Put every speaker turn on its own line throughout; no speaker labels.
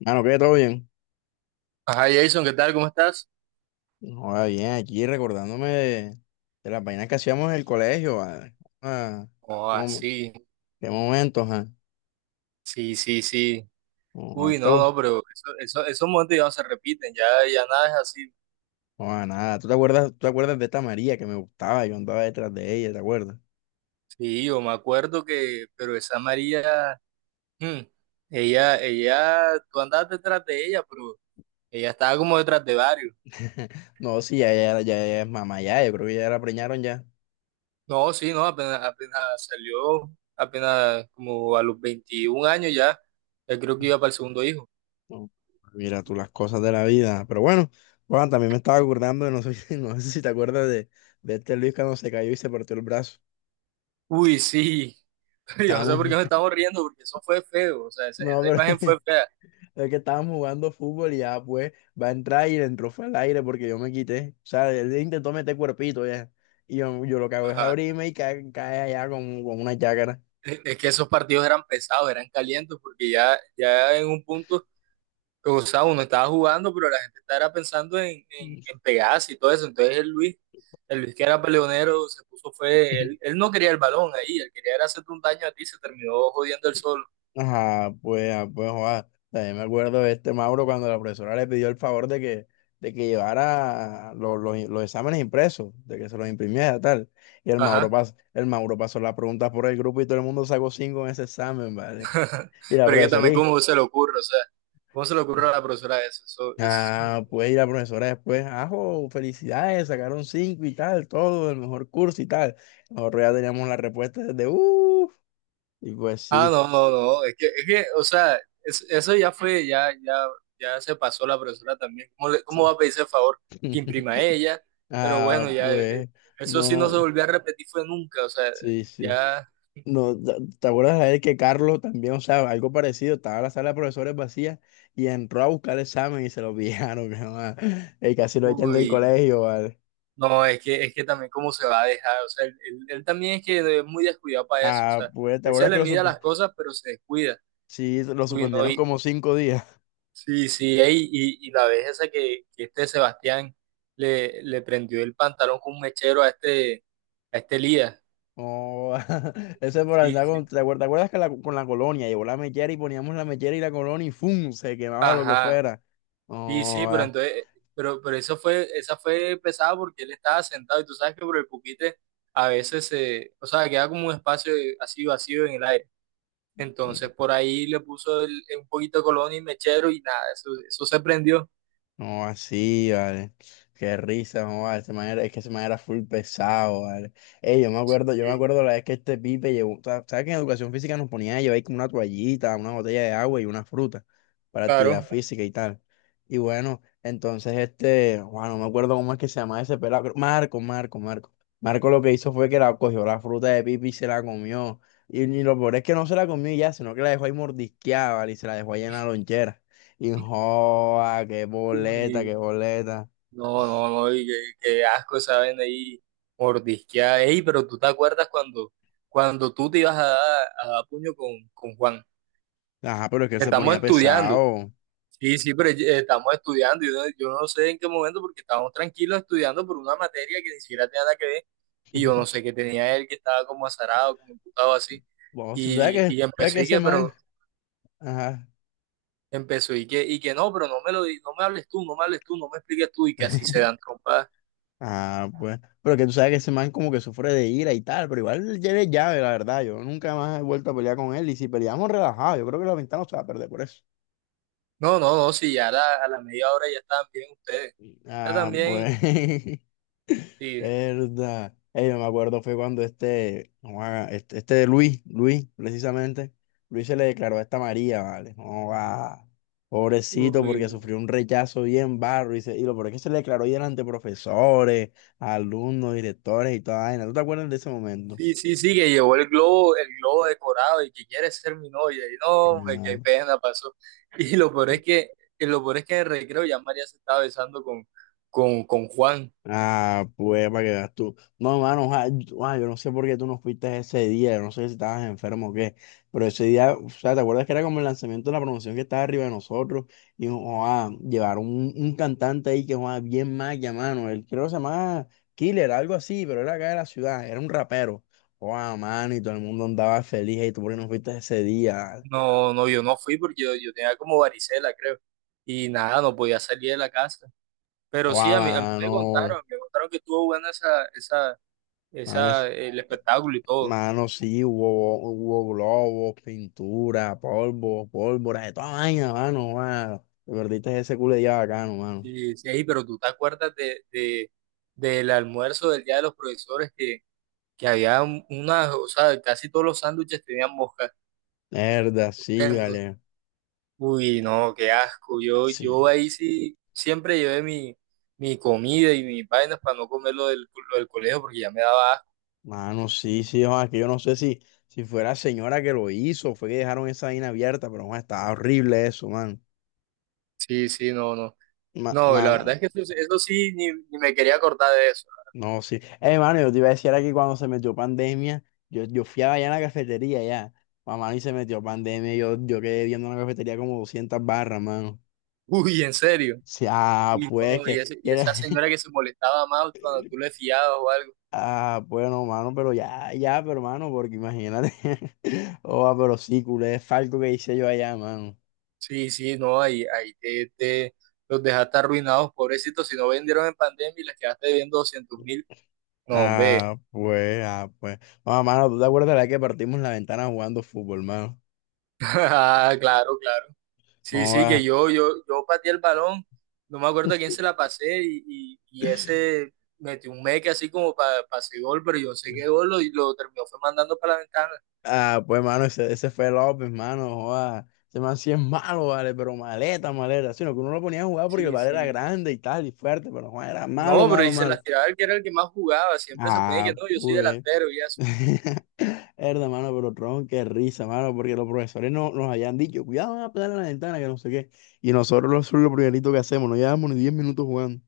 Mano, que todo bien.
Ajá, Jason, ¿qué tal? ¿Cómo estás?
Joda, bien, aquí recordándome de las vainas que hacíamos en el colegio. Vale. Ah,
Oh,
¿cómo-
así,
qué momentos, ah?
sí, sí, sí. Sí.
Joda,
Uy, no, no, pero esos momentos ya no se repiten, ya, ya nada es así.
joda, nada. ¿Tú te acuerdas de esta María que me gustaba? Yo andaba detrás de ella, ¿te acuerdas?
Sí, yo me acuerdo que, pero esa María, mm, ella, tú andabas detrás de ella, pero ella estaba como detrás de varios.
No, sí, ya, ya, ya, ya es mamá, ya. Yo creo que ya la preñaron ya.
No, sí, no, apenas salió, apenas como a los 21 años ya, ya creo que iba para el segundo hijo.
No, mira tú las cosas de la vida. Pero bueno, Juan, también me estaba acordando de, no sé, no sé si te acuerdas de, este Luis cuando se cayó y se partió el brazo.
Uy, sí, pero yo no sé por
Estábamos.
qué me estamos riendo, porque eso fue feo, o sea,
No,
esa
pero.
imagen fue
Es que estábamos jugando fútbol y ya, pues, va a entrar y le entró fue al aire porque yo me quité. O sea, él intentó meter cuerpito ya. Y yo lo que hago es
fea.
abrirme y cae allá con una chácara.
Es que esos partidos eran pesados, eran calientes, porque ya en un punto, pues, o sea, uno estaba jugando, pero la gente estaba pensando en pegarse y todo eso. Entonces el Luis que era peleonero, se puso, fue, él no quería el balón ahí, él quería era hacerte un daño a ti, se terminó jodiendo el solo.
Ajá, pues, ah, pues, joda. También me acuerdo de este Mauro cuando la profesora le pidió el favor de que llevara los exámenes impresos, de que se los imprimiera tal. Y el Mauro,
Ajá.
pas, el Mauro pasó las preguntas por el grupo y todo el mundo sacó 5 en ese examen, ¿vale? Y la
Pero es que
profesora,
también,
¿y?
¿cómo se le ocurre? O sea, ¿cómo se le ocurre a la profesora eso? Eso es-
Ah, pues y la profesora después, ajo, felicidades, sacaron 5 y tal, todo, el mejor curso y tal. Nosotros ya teníamos la respuesta desde, uff, y pues
Ah,
sí,
no, no, no, es que, o sea, es- eso ya fue, ya se pasó la profesora también. ¿Cómo, le- cómo
sí.
va a pedirse el favor que imprima ella? Pero
Ah,
bueno, ya,
pues,
eso sí no
no,
se
no,
volvió a repetir fue nunca, o sea,
sí, sí.
ya,
No, ¿te acuerdas de él que Carlos también, o sea, algo parecido, estaba la sala de profesores vacía y entró a buscar el examen y se lo pillaron, mi mamá? Y casi lo echan del
uy,
colegio, ¿vale?
no, es que también cómo se va a dejar, o sea, él también es que es muy descuidado para eso, o
Ah,
sea,
pues, ¿te
él se
acuerdas que
le mide a las cosas, pero se descuida.
sí, lo
Uy, no.
suspendieron como 5 días?
Sí, sí, ey, y la vez esa que este Sebastián le prendió el pantalón con un mechero a a este Elías.
Oh, ese por
Sí,
andar con,
sí.
¿te acuerdas que con la colonia llevó la mechera y poníamos la mechera y la colonia y ¡fum! Se quemaba lo que
Ajá.
fuera.
Sí,
Oh,
sí, pero
ah,
entonces, pero eso fue, esa fue pesada porque él estaba sentado y tú sabes que por el puquite a veces se, o sea, queda como un espacio así vacío en el aire. Entonces por ahí le puso el- un poquito de colonia y mechero y nada, eso se prendió.
no, así, vale. Qué risa, no, vale. Ese man es que ese man era full pesado, vale. Ey, yo me
Sí.
acuerdo la vez que este pipe llevó, ¿sabes que en educación física nos ponían a llevar ahí como una toallita, una botella de agua y una fruta para actividad
Claro.
claro, física y tal? Y bueno, entonces este, bueno, no me acuerdo cómo es que se llama ese pelado, Marco, Marco, Marco. Marco lo que hizo fue que la cogió la fruta de pipe y se la comió. Y lo peor es que no se la comió y ya, sino que la dejó ahí mordisqueada, ¿vale? Y se la dejó ahí en la lonchera. Y joa, qué boleta, qué boleta.
No, no, no, y qué, qué asco saben ahí mordisquear. Ey, pero tú te acuerdas cuando, cuando tú te ibas a dar puño con Juan.
Ajá, pero es que él se
Estamos
ponía
estudiando.
pesado.
Sí, sí, pero estamos estudiando. Yo, no- yo no sé en qué momento, porque estábamos tranquilos estudiando por una materia que ni siquiera tenía nada que ver. Y yo no sé qué tenía él, que estaba como azarado, como imputado así.
Vos, tú sabes que,
Y
sabes que
empezó y
ese
que,
man.
pero
Ajá.
empezó y que no, pero no me lo, di- no me hables tú, no me hables tú, no me expliques tú, y que así se dan trompas.
Ah, pues. Pero que tú sabes que ese man como que sufre de ira y tal. Pero igual ya es llave, la verdad. Yo nunca más he vuelto a pelear con él. Y si peleamos relajado, yo creo que la ventana no se va a perder por eso.
No, no, no, sí, ya a a la media hora ya estaban bien ustedes. Ya
Ah,
también,
pues.
sí.
Verdad. Yo me acuerdo fue cuando este, no va, este Luis, precisamente, Luis se le declaró a esta María, ¿vale? No va, pobrecito,
Uy.
porque sufrió un rechazo bien barro. Y lo peor es que se le declaró ahí delante de profesores, alumnos, directores y toda vaina. ¿Tú te acuerdas de ese momento?
Sí, sí, sí, que llevó el globo decorado y que quiere ser mi novia. Y no, hombre, qué pena pasó. Y lo peor es que, y lo peor es que en el recreo ya María se estaba besando con Juan.
Ah, pues para que veas tú. No, mano, oja, yo no sé por qué tú no fuiste ese día, yo no sé si estabas enfermo o qué, pero ese día, o sea, ¿te acuerdas que era como el lanzamiento de la promoción que estaba arriba de nosotros? Y oa, llevaron un cantante ahí que oa, bien maya, mano, él creo que se llamaba Killer, algo así, pero era acá de la ciudad, era un rapero. Oa, mano, y todo el mundo andaba feliz, y tú por qué no fuiste ese día.
No, no, yo no fui porque yo tenía como varicela, creo. Y nada, no podía salir de la casa. Pero sí,
Oa,
a mí
mano,
me contaron que estuvo buena esa, esa,
mano, eso.
esa, el espectáculo y todo.
Mano, sí, hubo globos, pintura, polvo, pólvora, de toda vaina, mano, mano. Te perdiste ese culo de día bacano, mano.
Sí, sí, ey, pero tú te acuerdas de- del almuerzo del día de los profesores que había un- unas, o sea, casi todos los sándwiches tenían moscas
Mierda, sí,
dentro.
vale.
Uy, no, qué asco. Yo
Sí.
ahí sí siempre llevé mi comida y mis vainas para no comer lo del colegio porque ya me daba asco.
Mano, sí, sí, joa, que yo no sé si fue la señora que lo hizo, fue que dejaron esa vaina abierta, pero joa, estaba horrible eso, mano.
Sí, sí, no, no.
Ma-
No, la
mano,
verdad es que eso sí, ni me quería acordar de eso.
no, sí. Mano, yo te iba a decir aquí cuando se metió pandemia, yo fui allá en la cafetería, ya. Mamá, y se metió pandemia, yo quedé viendo en la cafetería como 200 barras, mano.
Uy, en serio.
Sí, ah,
Uy,
pues
no, y,
que
ese- y
era-
esa señora que se molestaba más cuando tú le fiabas o algo.
Ah, bueno, mano, pero ya, ya, pero mano, porque imagínate. Oh, ah, pero sí, culé, es falco que hice yo allá, mano.
Sí, sí, no, ahí te, te- los dejaste arruinados, pobrecitos, si no vendieron en pandemia y les quedaste debiendo 200,000. No, hombre.
Ah, pues, ah, pues. Oh, mano, ¿tú te acuerdas de la que partimos la ventana jugando fútbol, mano?
Ah, claro, claro. Sí,
Oh,
sí,
ah.
que yo pateé el balón, no me acuerdo a quién se la pasé y ese metió un meque así como para pase gol, pero yo no sé qué gol lo- y lo terminó fue mandando para la ventana.
Ah, pues, mano, ese fue López, mano. Joda. Ese man sí es malo, vale, pero maleta, maleta. Sino que uno lo ponía a jugar porque el
Sí,
vale era
sí.
grande y tal, y fuerte, pero joda, era malo,
No, pero
malo,
y se
malo.
las tiraba el que era el que más jugaba, siempre se ponía que
Ah,
no, yo soy
pues.
delantero y eso.
Herda, mano, pero tronco, qué risa, mano, porque los profesores no, nos habían dicho, cuidado, van a pegar a la ventana, que no sé qué. Y nosotros lo, eso es lo primerito que hacemos, no llevamos ni 10 minutos jugando.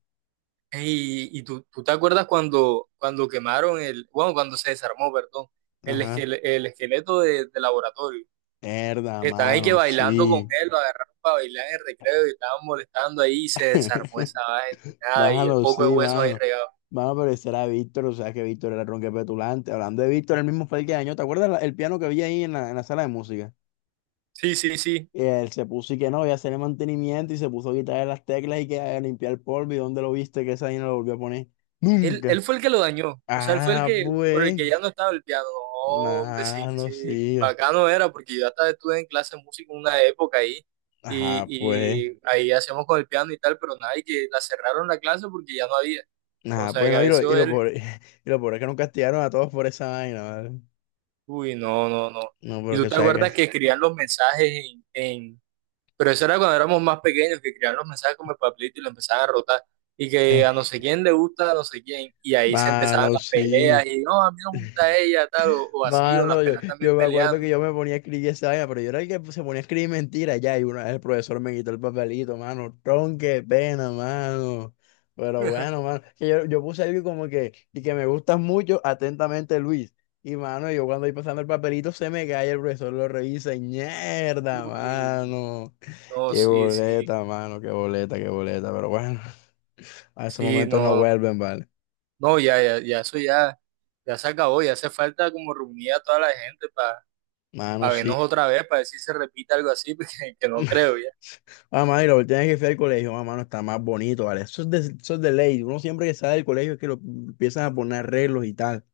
Y tú te acuerdas cuando, cuando quemaron el, bueno, cuando se desarmó, perdón, el,
Ajá.
esquele- el esqueleto de laboratorio,
Herda,
que estaban ahí que
mano,
bailando con
sí.
él, lo agarraron para bailar en el recreo y estaban molestando ahí y se desarmó esa vaina y nada, y el
Bájalo, sí,
poco de huesos ahí
mano.
regado.
Mano, pero ese era Víctor, o sea que Víctor era tronque petulante. Hablando de Víctor, el mismo fue el que dañó. ¿Te acuerdas el piano que había ahí en la sala de música?
Sí, sí, sí.
Él se puso y que no, voy a hacer el mantenimiento y se puso a quitar las teclas y que a limpiar el polvo. ¿Y dónde lo viste que esa ahí no lo volvió a poner?
Él,
Nunca.
él fue el que lo dañó, o sea, él fue el
Ah,
que, por el
pues,
que ya no estaba el piano. Hombre, sí,
mano,
sí,
sí.
bacano era, porque yo hasta estuve en clase de música una época ahí,
Ajá, pues.
y ahí hacíamos con el piano y tal, pero nada, y que la cerraron la clase porque ya no había.
Ajá, pues
Entonces, a
no, y lo,
veces
y lo
él,
pobre, y lo pobre es que nos castigaron a todos por esa vaina, ¿vale?
uy, no, no, no.
No,
Y
pero
tú
que
te
sabes que
acuerdas
es.
que escribían los mensajes en. Pero eso era cuando éramos más pequeños, que creaban los mensajes como el papelito y lo empezaban a rotar. Y que
Eh,
a no sé quién le gusta, a no sé quién. Y ahí se empezaban
mano,
las peleas.
sí.
Y no, a mí no me gusta ella, tal, o así, o las
Mano, yo,
peleas
yo
también
me acuerdo que
peleando.
yo me ponía a escribir esa vaina, pero yo era el que se ponía a escribir mentiras ya, y una vez el profesor me quitó el papelito, mano, tron, qué pena, mano. Pero bueno, mano, que yo puse algo como que, y que me gustas mucho, atentamente, Luis. Y mano, yo cuando voy pasando el papelito se me cae, el profesor lo revisa, y mierda,
Uy,
mano.
no,
Qué
sí, sí,
boleta, mano, qué boleta, pero bueno, a esos
sí,
momentos no
no,
vuelven, ¿vale?
no, ya, eso ya, ya se acabó. Ya hace falta como reunir a toda la gente para
Mano,
vernos
sí.
otra vez, para ver si se repite algo así, porque, que no creo ya.
Mamá, y lo tienes que hacer al colegio, mamá, no está más bonito, ¿vale? Eso es de ley. Uno siempre que sale del colegio es que lo empiezan a poner arreglos y tal.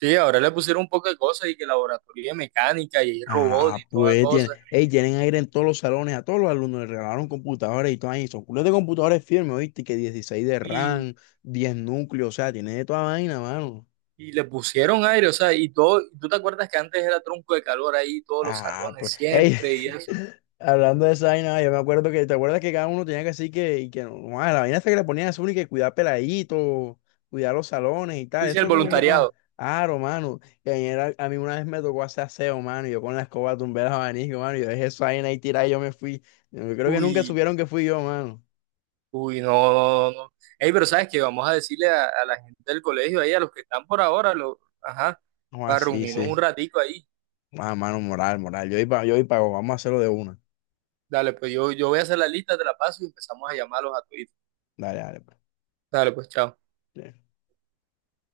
Sí, ahora le pusieron un poco de cosas y que laboratorio de mecánica y robot y
Ah,
toda
pues tienen,
cosa.
ey, tienen aire en todos los salones, a todos los alumnos les regalaron computadores y todo ahí. Son culos de computadores firmes, ¿oíste? Que 16 de
Y
RAM, 10 núcleos, o sea, tiene de toda vaina, mano.
Y le pusieron aire, o sea, y todo, ¿tú te acuerdas que antes era tronco de calor ahí, todos los
Ah, pues,
salones
ey,
siempre y eso?
hablando de esa vaina, yo me acuerdo que, ¿te acuerdas que cada uno tenía que así que, y que no, no, ah, la vaina hasta que le ponían a uno y que cuidar peladitos, cuidar los salones y tal,
Dice
eso
el
es como que se llama
voluntariado.
aro, mano, que ayer a mí una vez me tocó hacer aseo, mano, y yo con la escoba tumbé los abanicos, mano, y yo dejé esa vaina ahí tirada y yo me fui, yo creo que nunca
Uy,
supieron que fui yo, mano,
uy, no, no, no, no. Ey, pero sabes que vamos a decirle a la gente del colegio ahí, a los que están por ahora, lo, ajá,
no,
para
así,
reunirnos un
sí,
ratico ahí.
ah, mano, moral, moral, yo y pago, vamos a hacerlo de una,
Dale, pues yo voy a hacer la lista, te la paso y empezamos a llamarlos a Twitter.
dale, dale, pues.
Dale, pues chao.
Sí.